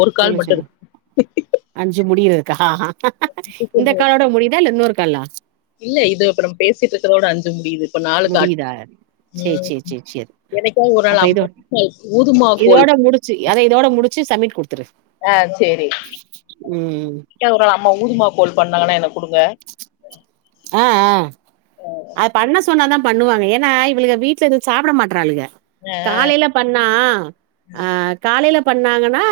ஒரு கால் சொல்லு [unintelligible] மட்டு அஞ்சு முடியறதுக்கா இந்த இருக்கு காலோட முடியுதா இல்ல இன்னொரு காலா இல்ல இது அப்புறம் பேசிட்ருக்குறதோட அஞ்சு முடியுது இப்ப நாலு கால் முடியுதா சேர் ம் சேர் சேர் சேர் என்னைக்காவது ஒரு அப்ப நாள் இது அம்மா ஊதுமா கோல் இதோட முடு சி அத இதோட முடுச்சு சம்மிட் குடுத்துரு ஆ சேரி ம் க ஒரு அம்மா ஊதுமா கோல் பண்ணோன்னே எனக் குடுங்க ஆ ஆ அத் பண்ண சொன்னாதா பண்ணுவாங்க ஏன்னா இவளுக வீட்ல எது சாப்பட மாட்றாளுக ஆ காலையில பண்ணா ஆ காலையில பண்ணாங்கன்னா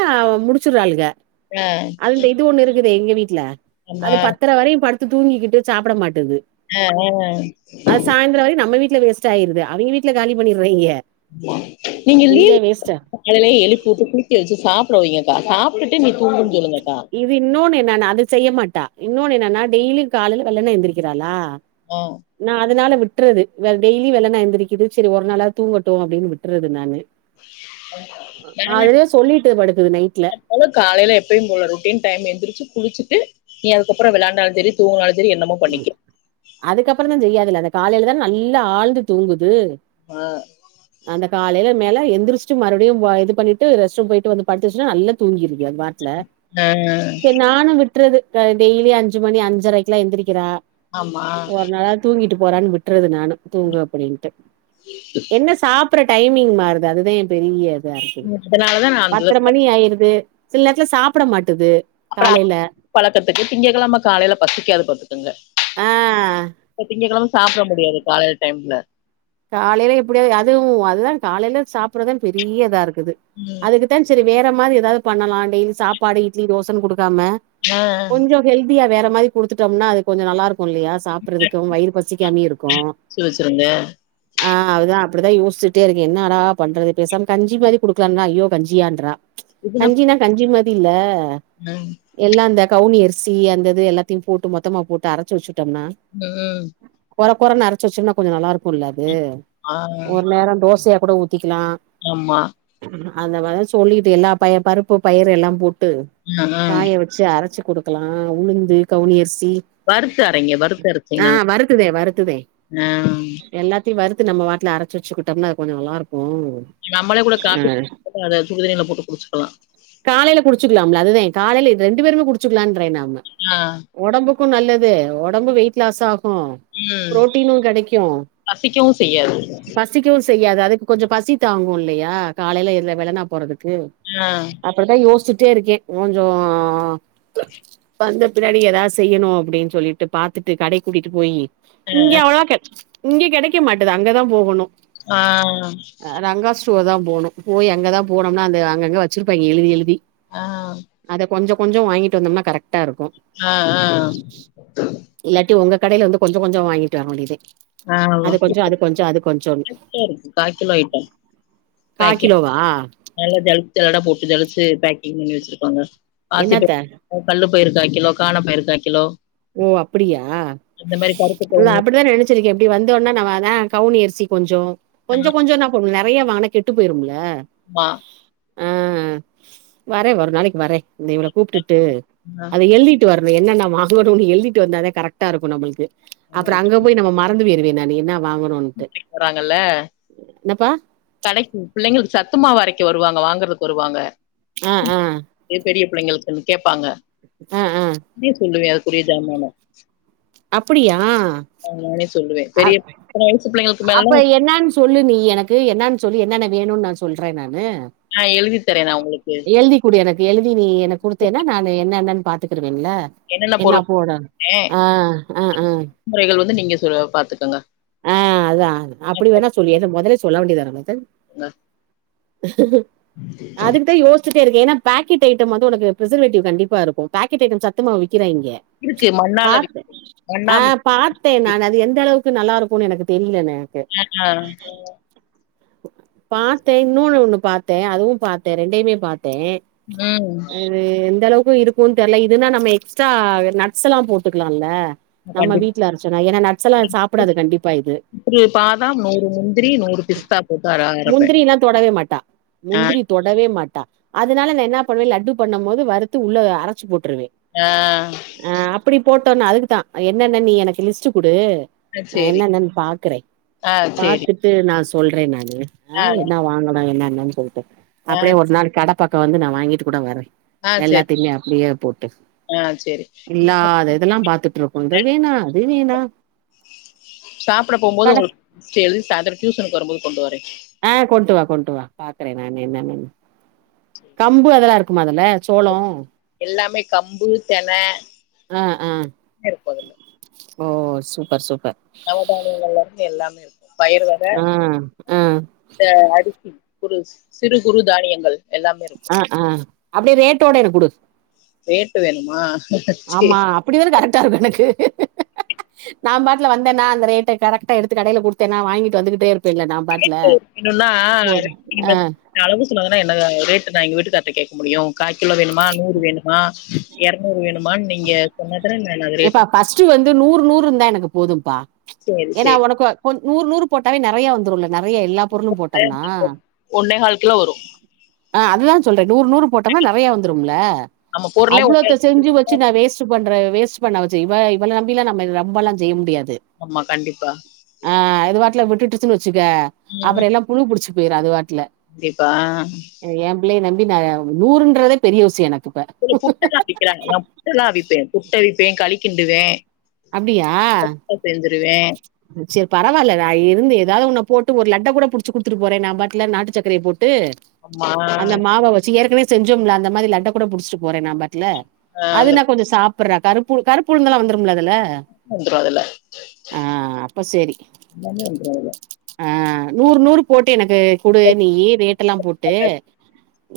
முடிச்சுறாளுக ஆ அது இது ஒண்ணு இருக்குதே எங்க வீட்டுல அது ஆமா பத்தர வரையு படுத்து தூங்கிக்கிட்டு சாப்பட மாட்டேது எ சாயந்தர வரயு நம்ம வீட்ல வேஸ்ட்டாயிருது அவிங்க வீட்ல காலி பண்ணிற்றாய்ங்க நீங்க லீவ் காலைலே எழுப்பி உட்டு குளிக்க வச்சு சாப்பட வைங்கக்கா சாப்ட்டுட்டு நீ தூங்குன் சொல்லுங்கக்கா இது இன்னொன்னு என்னன்னா அது செய்ய மாட்டா இன்னொன்னு என்னன்னா டெய்லியு காலையில வெள்ளன எந்திரிக்கிறாளா ஆ நா அதனால விட்றது வேற டெய்லி வெல்லன எந்திரிக்கிது சரி ஒரு நாளா தூங்கட்டு அப்டின் விட்ற்றது நானு அதுவே சொல்லிட்டு படுக்குது நைட்ல அவலு காலையில எப்பயு போல ரொட்டீன் டைம் எந்திரிச்சு குளிச்சுட்டு நீ அதுக்கப்புற விளாண்டாலு செரி தூங்கனாலு சரி என்னமோ பண்ணிக்கோ அதுக்கப்புற தான செய்யாதுல்ல அந்த காலையில தான நல்லா ஆழ்ந்து தூங்குது ஆ ம் அந்த காலையில மேல எந்திரிச்ஸ்ட்டு மறுபடியு இது பண்ணிட்டு ரெஸ்ட் ரூம் போயிட்டு வந்து படுத்துச்சுா நா தூங்கிருது அது பாட்ல ஆ செர் நானு விட்றது அ டெய்லியு அஞ்சு மணி அஞ்சரைக்கெல்லா எந்திரிக்கிறா ஆமா ஒரு நாளாவ்து தூங்கிட்டு போறான் விட்ற்றது நானு தூங்கு அப்படின்ட்டு என்ன சாப்ற டைமிங் மாறுது அதுதா எ பெரிய தா இருக்குது அதனாலதா நா அந்த பத்தர மணி ஆயிருது சில நேரத்துல சாப்பட மாட்டுது அப்புற காலைல பழக்கத்துக்கு திங்க கிழம காலையில பசிக்காது பாத்துக் கங்க ஆ திங்க கிழம சாப்பட முடியாது காலைல் டைம்ல காலைல எப்டியது அதுவு அதுதா காலைல சாப்புட்றதா பெரிய இதா இருக்குது ம் அதுக்கு த்தே சேரி வேற மாரி ஏதாது பண்ணலா டெய்லி சாப்பாடு இட்லி தோசன் குடுக்காம ஆ கொஞ்சொ ஹெல்தியா வேற மாரி குடுத்துட்டோம்னா அது கொஞ்சொ நல்லா இருக்கு இல்லையா சாப்புட்றதுக்கு வயிறு பசிக்காம இருக்கு [unintelligible] ஆ அதா அப்டிதா யோசிட்டே இருக்கே என்னடா பண்றது பேசாம கஞ்சி மாரி குடுக்கலான்னா ஐயோ கஞ்சியான்றா இதுனா கஞ்சினா கஞ்சி மாதி இல்ல ம் எல்லா அந்த கவுனி அரிசி அந்த இது எல்லாத்தையு போட்டு மொத்தமா போட்டு அரச்சு வச்சுட்டோம்னா ம் கொற கொறனு அரச்சு வச்சோன்னா கொஞ்சொ நல்லா இருக்குல்ல அது ஆ ஒரு நேர தோசையா கூட ஊத் த்திக்லா ஆமா அந்த மாதா சொல்லிட்டு எல்லா பய பருப்பு பயறு எல்லா போட்டு ஆ ஆ காய வச் சு அரச்சு குடுக்கலா உளுந்து கவுனி அரிசி வறுத்து அரைங்க வறுத்து ஆ அரச்சீங்கன்னா வருத்துதே வருத்துதே ஆ எல்லாத்தையு வறுத்து நம்ம வாட்டுல அரச்சு வச்சுக்கிட்டோம்னா அது கொஞ்சொ நல்லா இருக்கு நம்மளே கூட காப்பி ம் [inaudible] அத சுடு தண்ணில போட்டு குடுச்சுக்கலா காலைல குடுச்சுக்கலாம்ல அதுதே காலைல ரெண்டு பேருமே குடுச்சுக்கலான்றே நாம ஆ ஒடம்புக்கு நல்லது ஒடம்பு வெயிட் லாஸ் ஆகு ம் ப்ரோட்டீனு கெடெக்கு பசிக்கவு செய்யாது பசிக்கவு செய்யாது அதுக்கு கொஞ்சொ பசி தாங்கு இல்லையா காலைல இவ்ள வெல்லனா போறதுக்கு ஆ அப்டுத்தா யோச்சுட்டே இருக்கே கொஞ்சோ ப்ப வந்த பின்னாடி ஏதாது செய்யணு அப்டின் சொல்லிட்டு பாத்துட்டு கடைக் கூட்டிட்டு போயி இங்கெ ஆ அவ்ளவா கெ இங்கெ கெடைக்க மாட்டுது அங்கதா போகணு ஆ அ ரங்காஸ் துவ தா போனு போய் அங்கதா போனோம்னா அந்த அங்கங்க வச்சுருப்பாங்கெ எழுதி எழுதி அ கொஞ்சொ கொஞ்சொ வாங்கிட்டு வந்தம்னா கரெக்டா இருக்கு அ அ இல்லாட்டி ஒங்க கடைல வந்து கொஞ்சொ கொஞ்சொ வாங்கிட்டு வர வேண்டிதே ஆமா அது கொஞ்சொ அது கொஞ்சொ அது கொஞ்சோன் [inaudible] இருக்கு கா கிலோ ஐட்டம் கா பேக்கிங் கிலோவா நல்லா ஜலுச்சதொட போட்டு ஜலுச்சு பேக்கிங் பண்ணி வச்சுருப்பாங்க பாசிப் என்னத்த கல்லு பயிறு காக் கிலோ கானாப்பயிறு காக் கிலோ ஓ அப்புடியா இந்த மாரி கருப்பு இல்ல கவுனி அப்புடிதா நெனச் வச்சுருக்கேன இப்டி வந்தோன நா வரேன கவுனிஅரிசி கொஞ்சோ ஆ கொஞ்சொ கொஞ்சொ நம் நெறையா வாங்குனா கெட்டு போயிரும்ல ஆமா அ வரே ஒரு நாளக்கி வரே இந்த இவள கூப்டுட்டு ஆ அத எழுதி ட்டு வரணு என்னென்ன வாங்கணுனு எழுதிட்டு வந்தாதே கரெக்டா இருக்கு நம்மளுக்கு ஆமா அப்பறொ அங்க போய் நம்ம மறந்து பொய்ருவே நானு என்ன வாங்கணுன்ட்டு என்னப்பா கடக்கி புள்ளைங்களுக்கு சத்துமாவு அரைக்க வருவாங்க வாங்குறதுக்கு வருவாங்க ஆ ஆ பெ பெரிய புள்ளைங்களுக்குன்னு கேப்பாங்க ஆ ஆ அப்டியே சொல்லுவே அதுக்குரிய ஜாமான அப்படியா ஆ நானே சொல்லுவே அ பெரிய இத்தன வயசு பிள்ளைங்களுக்கு அப்ப மேலனா என்னான்னு சொல்லு நீ எனக்கு என்னன்னு சொல்லி என்னன்ன வேணும்ன் சொல்றே‌ நானு ஆ எழுதி தரே நா உங்களுக்கு எழுதி குடு எனக்கு எழுதி நீ எனக்கு குடுத்தேன்னா நானு என்ன என்னன் பாத்துக்குடுவேன்ல என்னென்ன என்ன பொருள் போட ஏ ஆ அ அ முறைகள் வந்து நீங்க சொ பாத்துக்கங்க ஆ அதா அது அப்படி வேணா சொல்லி அத மொதலே சொல்ல வேண்டியதான புள்ள அத அதுக்கு தா யோஸ் ச்சிட்டே இருக்கே ஏனா பேக்கட் ஐட்டம் வந்து உனக்கு பிரசர்வேட்டிவ் கண்டிப்பா இருக்கு பாக்கெட் ஐட்டம் சத்துமாவு விக்குதா இங்க இருக்கு மண்ணால பார்த்த விக்குது மண்ணா அ மிக்ஸி பார்த்தே நானு அது எந்த அளவுக்கு நல்லா இருக்குன்னு எனக்கு தெரியலண எனக்கு ஆ பாத்தே இன்னொன்னு ஒண்ணு பாத்தே அதுவு பாத்தே ரெண்டையுமே பாத்தே ம் அது எந்த அளவுக்கு இருக்குன் தெர்ல இதுன்னா நம்ம எக்ஸ்ட்ரா நட்ஸ்ல்லா போட்டுக்கலால நம்ம கண்டிப் வீட்ல அரச்சோனா ஏனா நட்ஸ்செல்லா சாப்படாது கண்டிப்பா இது ஒரு பாதாம் நூறு முந்திரி நூறு பிஸ்தா போட்டு‌ அர அர முந்திரி எல்லா தொடவே மாட்டா முந்திரி தொடவே மாட்டா அதனால நா என்ன பண்ணுவே லட்டு பண்ணும் போது வறுத்து உள்ள அரச்சு போட்ருவே அ அ அப்படி போட்டோன்னா அதுக்குதா என்னன்ன நீ எனக்கு லிஸ்ட்டு குடு அ நா சேரி என்னன்னன் பாக்குறே ஆ சேரி பாத்துட் டு நா சொல்ற நானு ஆ என்ன வாங்கனு என்ன என்னன்னு சொல்ட்டு ஆ அப்படியே ஒரு நாள் கட பக்கோ வந்து நா வாங்கிட்டு கூட வர ஆ சேரி எல்லாத்தையுமே அப்படியே போட்ரு ஆ சேரி எல்லாம் பாத்துட்ருக்கு இத வேணா அது வேணா சாப்பட போகும்போது கட உங்களுக்கு சே எழுதி சாய்ந்ரோ டியூசனுக்கு வரும்போது கொண்டு வரே ஆ கொண்ட்டு வா கொண்ட்டு வா பாக்குற நா என்னன்னு கம்பு அதெல்லா இருக்குமா அதுல சோளோ எல்லாமே கம்பு தென ஆ ஆ இருக்கு அது ஓ சூப்பர் சூப்பர் நவாதானியங்காலிருந்து எல்லாமே இருக்கு பயிரு வக ஆ ஆ இந்த அடிக்கி குறு சிறு குறு தானியங்கள் எல்லாமே இருக் ஆ ஆ அப்டே ரேட்டோட எனக் குடு ரேட்டு வேணுமா சேர் அப்படிதான கரெக்ட்டா இருக்கு எனக்கு நா பாட்ல வந்தனா அந்த ரேட்ட கரெக்ட்டா எடுத்து கடையல குடுத்தேனா வாங்கிட்டு வந்துகிட்டே இருப்பேல்ல நா பாட்ல ரேட்டு வேணும்னா நீங்க ஆ அளவு சொன்னாதான என்ன ரேட்டு நா எங்க வீட்டுக்கார்ட்ட கேக்க முடியு கால்கிலோ வேணுமா நூறு வேணுமா எறா நூறு வேணுமான்னு நீங்க சொன்னதான நா அது ரெட்டு ஸ்ட்டு வந்து நூறு நூறு இருந்தா எனக்கு போதும்பா சேரி ஏனா சேரி ஒனக்கு கொ நூறு நூறு போட்டாவே நறைய வந்துருல நறைய எல்லா பொருளு போட்டம்னா ஒன்னே கால் கிலோ வரும் ஆ அதுதா சொல்ற நூறு நூறு போட்டோம்னா நறைய வந்துரும்ல நம்ம பொருளே ஒன்னே அவ்ளோத்த கால் கிலோ. செஞ்சு வச் சு நா வேஸ்ட்டு பண்ற வேஸ்ட்டு பண்ண வச்சு இவ இவள நம்பில்லா நம்ப ரம்பெல்லா செய்ய முடியாது ஆமா கண்டிப்பா அ அது வாட்டுல விட்டுட்டுச்சுன்னு வச்சுக்கே ம் அப்பறோ எல்லா புழு புடிச்சு போயிரு அது வாட்டுல கண்டிப்பா ஏம் பிள்ளையே நம்பி ந நூறுன்றதே பெரிய விஷயோ எனக்கு இப்ப. இங்க புட்டெல்லா அவிக்கிறாங்கலா புட்டெல்லா அவிப்பே புட்டவிப்பே களி கிண்டுவே அப்டியா சரி பரவாயில்ல நா இருந்து ஏதாவது ஒன்ன போட்டு ஒரு லட்ட கூட புடுச்சு குடுத்துட்டு போறே நா பாட்டுல நாட்டு சக்கரைய போட்டு ஆமா அந்த மாவ வச்சு ஏற்கனவே செஞ்சோம்ல அந்த மாரி லட்ட கூட புடிச்சிட்டு போறே நா பாட்டுல ஆ அந்த அதுனா கொஞ்சோ சாப்டுறா கருப்பு கருப்புளுந்துல்லா வந்துரும்மல அதுல்ல வந்துரு அதுல எல்லாமே வந்துரு அதுல அ நூறு நூறு போட்டு எனக்கு குடு அதுல நீயி ரேட்ட எல்லா போட்டு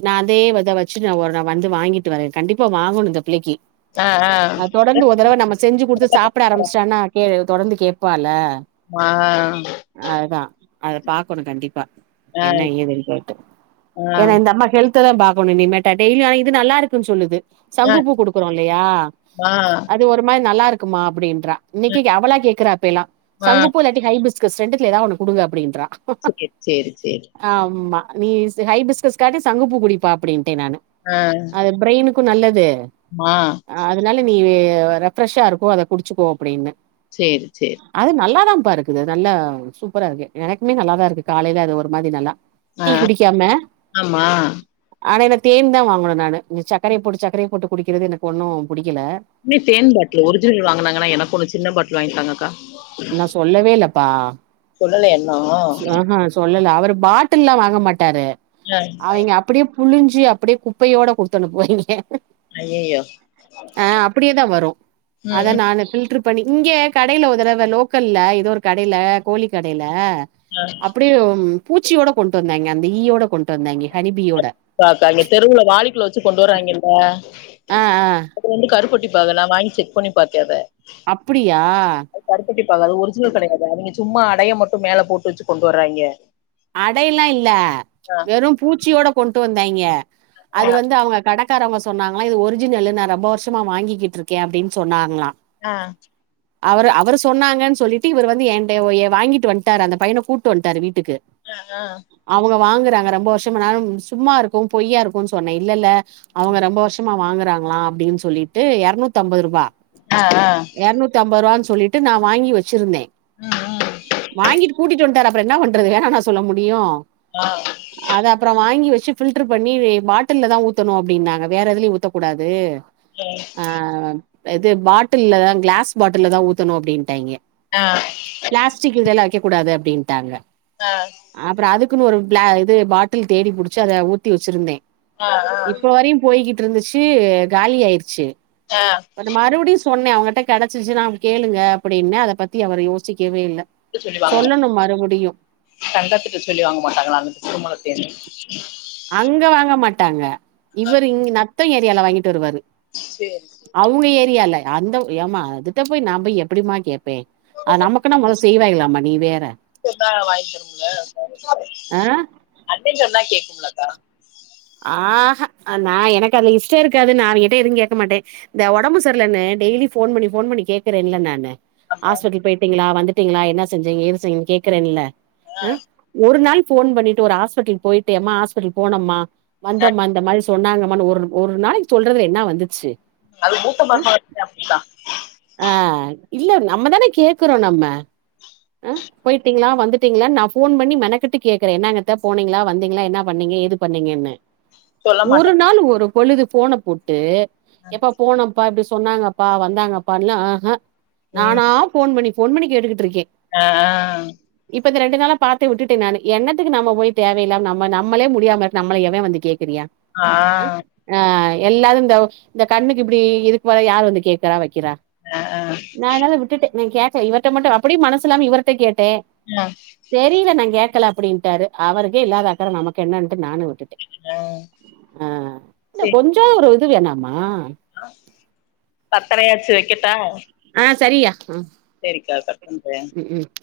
நா அதே வச்சுட்டு நான் ஒரு நா வாங்கிட்டு வரேன் கண்டிப்பா வாங்கணு இந்த பிள்ளைக்கு ஆ ஆ அ தொடர்ந்து ஒரு தடவ நம்ம செஞ்சு கொடுத்து சாப்ட ஆரம்பச்சிட்னா கே தொடர்ந்து கேட்பால அ அ அததா அத பாக்கணு கண்டிப்பா என்ன ஏன் இ போட்டு ஏன்னா இந்த அம்மா ஹெல் ஹெல்த்ததா பாக்கணு இனிமே ட டெய்லி அலையுது நல்லாருக்குதுன்னு சொல்லுது ஆ ஆ சங்குப்பூ குடுக்குறோ இல்லையா ஆ அது ஒரு மாரி நல்லா இருக்கு இருக்குமா அப்டின்றா இன்னைக்கு அவளா கேக்குற இப்பல்லா ஆ சங்குப்பூல ஹைபிஸ்கஸ் ரெண்டுத்துல ஏதா ஒன்னு குடுங்க அப்டின்றா சேரி சேரி சேரி ஆமா நீ ஹைபிஸ்க்கான்டி சங்குப்பூ குடிப்ப அப்டின்ட்டே நானு அ அது பிரெயினக்கு நல்லது மா அதனால நீ ரெஃப்ரெஷ்ஷா இருக்கோ அத குடிச்சுக்கோ அப்டின்னே சேரி சேரி அது நல்லாதாப்பா இருக்குது நல்லா சூப்பரா இருக்கு எனக்குமே நல்லாதா இருக்கு காலையில அது ஒரு மாரி நல்லா ஆ டீ குடிக்காம ஆமா ஆனா என்ன தேன் தா வாங்கணு நானு இந்த சக்கரய போட்டு சக்கரய போட்டு குடிக்கிறது எனக்கு ஒண்ணு புடிக்கல அண்ணி தேன் பாட்லு ஒரிஜினல் வாங்குனாங்கன்னா எனக்கு ஒரு சின்ன பாட்டில் வாங்கிதாங்கக்கா நா சொல்லவே இல்லப்பா சொல்லல இன்னு அ ஹு சொல்லல அவரு பாட்டில்ல்லா வாங்க மாட்டாரு ஆ அவிங்க அப்டியே புளிஞ்சு அப்டியே குப்பையோட குடுத்து அனுப்புவாரு இங்க ஐயயோ அ அப்டியேதா வரு ம் அத ம் நானு பில்ட்ரு பி இங்கே கடையில ஒரு தடவ லோக்கல்லல ஏதோ ஒரு கடையில கோழி கடையில ஆ அப்டியே பூச்சியோட கொண்டு வந்தாய்ங்க அந்த ஈயோட கொண்டு வந்தாய்ங்க ஹனிபீயோட பாக்கா தெருவுல வாளிக்குல வச்சு கொண்டு வர்றாய்ங்கல்ல அ அ அப்றோ வந்து கரு பெட்டிப்பாகு நா வாங்கி செக் பண்ணி பாத்தே அத அப்டியா அது கருப்பட்டி பாகு அது ஒரிஜினல் கெடையாது அவிங்க சும்மா அடய மட்டு மேலே போட்டு வச்சு கொண்டு வர்றாய்ங்க அடைல்லா இல்ல ஆ வெறு பூச்சியோட கொண்டு வந்தாய்ங்க ஆ அது வந்து அவங்க கட கடக்காரவங்க சொன்னாங்களா இது ஒரிஜினலு நா ரொம்ப வருஷமா வாங்கிக்கிட்டு இருக்கே சொன்னாங்களா அ அவரு அவரு சொன்னாங்கன்னு சொல்லிட்டு இவரு வந்து என்ட வாங்கிட்டு வன்ட்டாரு அந்த பையன கூட்டு வன்டாரு வீட்டுக்கு அ அ அவுங்க வாங்குறாங்க ரொம்ப வருஷம்னாலு சும்மா இருக்கு பொய்யா இருக்குனு சொன்ன இல்ல இல்ல அவங்க ரொம்ப வருஷமா வாங்குறாங்களா அப்டின்னு சொல்லிட்டு எரநூத்தம்பது ருபா ஆ ஆ எரநூத்தம்பது ருவான்னு சொல்லிட்டு நா வாங்கி வச்சுருந்தே ம் ம் வாங்கிட்டு கூட்டிட்டு வன்ட்டாரு அப்புற என்ன பண்றது வேணான்னா சொல்ல முடியு ஆ அத அப்றோ வாங்கி வச்சு ஃபில்டர் பண்ணி பாட்டில்லதா ஊத்தணு அப்டின்னாங்க வேற எதுலயு ஊத்தக்கூடாது ம் ஆ இது பாட்டல்தா கிளாஸ் பாட்டல் தா ஊத்தணு அப்டின்ட்டாய்ங்க அ பிளாஸ்டிக் இதல்லா வைக்ககூடாது அப்டின்டாங்க ஆ அப்றோ அதுக்குன்னு ஒரு பிள இது பாட்டில் தேடி புடிச்சு அத ஊத்தி வச்சிருந்தே ஆ ஆ இப்ப வரையு போய்கிட்டு இருந்துச்சு காலி ஆயிருச்சு ஆ ஒரு மறுபடியு சொன்ன அவங்கட்ட கெடைச்சிச்சுன்னா கேளுங்க அப்டின்னு அத பத்தி அவரு யோசிக்கவே இல்ல சொல்லணு மறுபடியு கண்டத்துட்டு சொல்லி வாங்க மாட்டாங்களா [unintelligible] மல தேனு அங்க வாங்க மாட்டாங்க இவர் இங் நத்தோ ஏரியால வாங்கிட்டு வருவாரு சேரி சேரி அவங்க ஏரியால அந்த ஏமா அதுட்ட போய் நம்ப எப்டிமா கேட்பே அ நமக்குன்னா மொத செய்வாயலாமா நீ வேற சுதா வாங்கி தரும்ல ஆ அண்ண சொன்னா கேக்குலக்கா ஆஹா நா எனக்கு அதுல இஷ்டோ இருக்காது நா அவகிட்ட எதுவு கேக்க மாட்டே இந்த ஓடம்பு சர்லன்னு டெய்லி ஃபோன் பண்ணி ஃபோன் பண்ணி கேக்குறேன்ல்ல நானு ஆமா ஹாஸ்பிட்டல் போயிட்டீங்களா வந்துட்டீங்களா என்ன செஞ்ச ஏதுசெய் கேக்குறன்ல ஆ ஒரு நாள் ஃபோன் பண்ணிட்டு ஒரு ஹாஸ்பிட்டல் போயிட்டு யம்மா ஹாஸ்பிட்டல் போனம்மா ஆ வந்தோமா இந்த மாரி சொன்னாங்கமானு ஒரு ஒரு நாளைக்கு சொல்றதுல என்னா வந்துச்சு அது மூத்த அ மருமக [inaudible] அப்டிதா ஆ இல்ல நம்மதான கேக்கறோ நம்ம அ போயிட்டீங்களா வந்துட்டீங்களா நா ஃபோன் பண்ணி மெனக்கட்டு கேக்குறே என்னாங்கத்த போனீங்களா வந்தீங்களா என்ன பண்ணீங்க ஏது பண்ணீங்கன்னு சொல்ல ஒரு மாட்டா நாளு ஒரு பொழுது ஃபோன போட்டு எப்பா போனோ பா இப்டி சொன்னாங்கப்பா வந்தாங்கப்பா இல்ல ஆஹ ம் நானா ஃபோன் பண்ணி ஃபோன் பண்ணி கேட்டுக்கிட்ருக்கே ஆ ஆ இப்ப ரெண்டு நாளா பாத்த விட்டுட்டே நானு என்னத்துக்கு நம்ம போய் தேவையில்லாம நம்ம நம்மளே முடியாம இரு நம்மள எவ வந்து கேக்குறியா ஆ ஆ எல்லாரு இந்த இந்த கண்ணுக்கு இப்டி இது போல யாரு வந்து கேக்குறா வக்கிறா ஆ ஆ நா அதனால விட்டுட்ட நா கேக்கல இவர்ட்ட மட்டு அப்டியு மனசுல்லாம இவர்ட்ட கேட்டே அ தெரில நாங் கேக்கல அப்டின்ட்டாரு அவருக்கே இல்லாதா அக்கற நமக்கு என்னன்ட்டு நானு விட்டு அ ஆ இல்ல கொஞ்சோ ஒரு இது வேணாமா பத்தரையாச்சு வக்கட்டா ஆ சரியா ஆ சேரிக்கா கட் பண்றே ம் ம்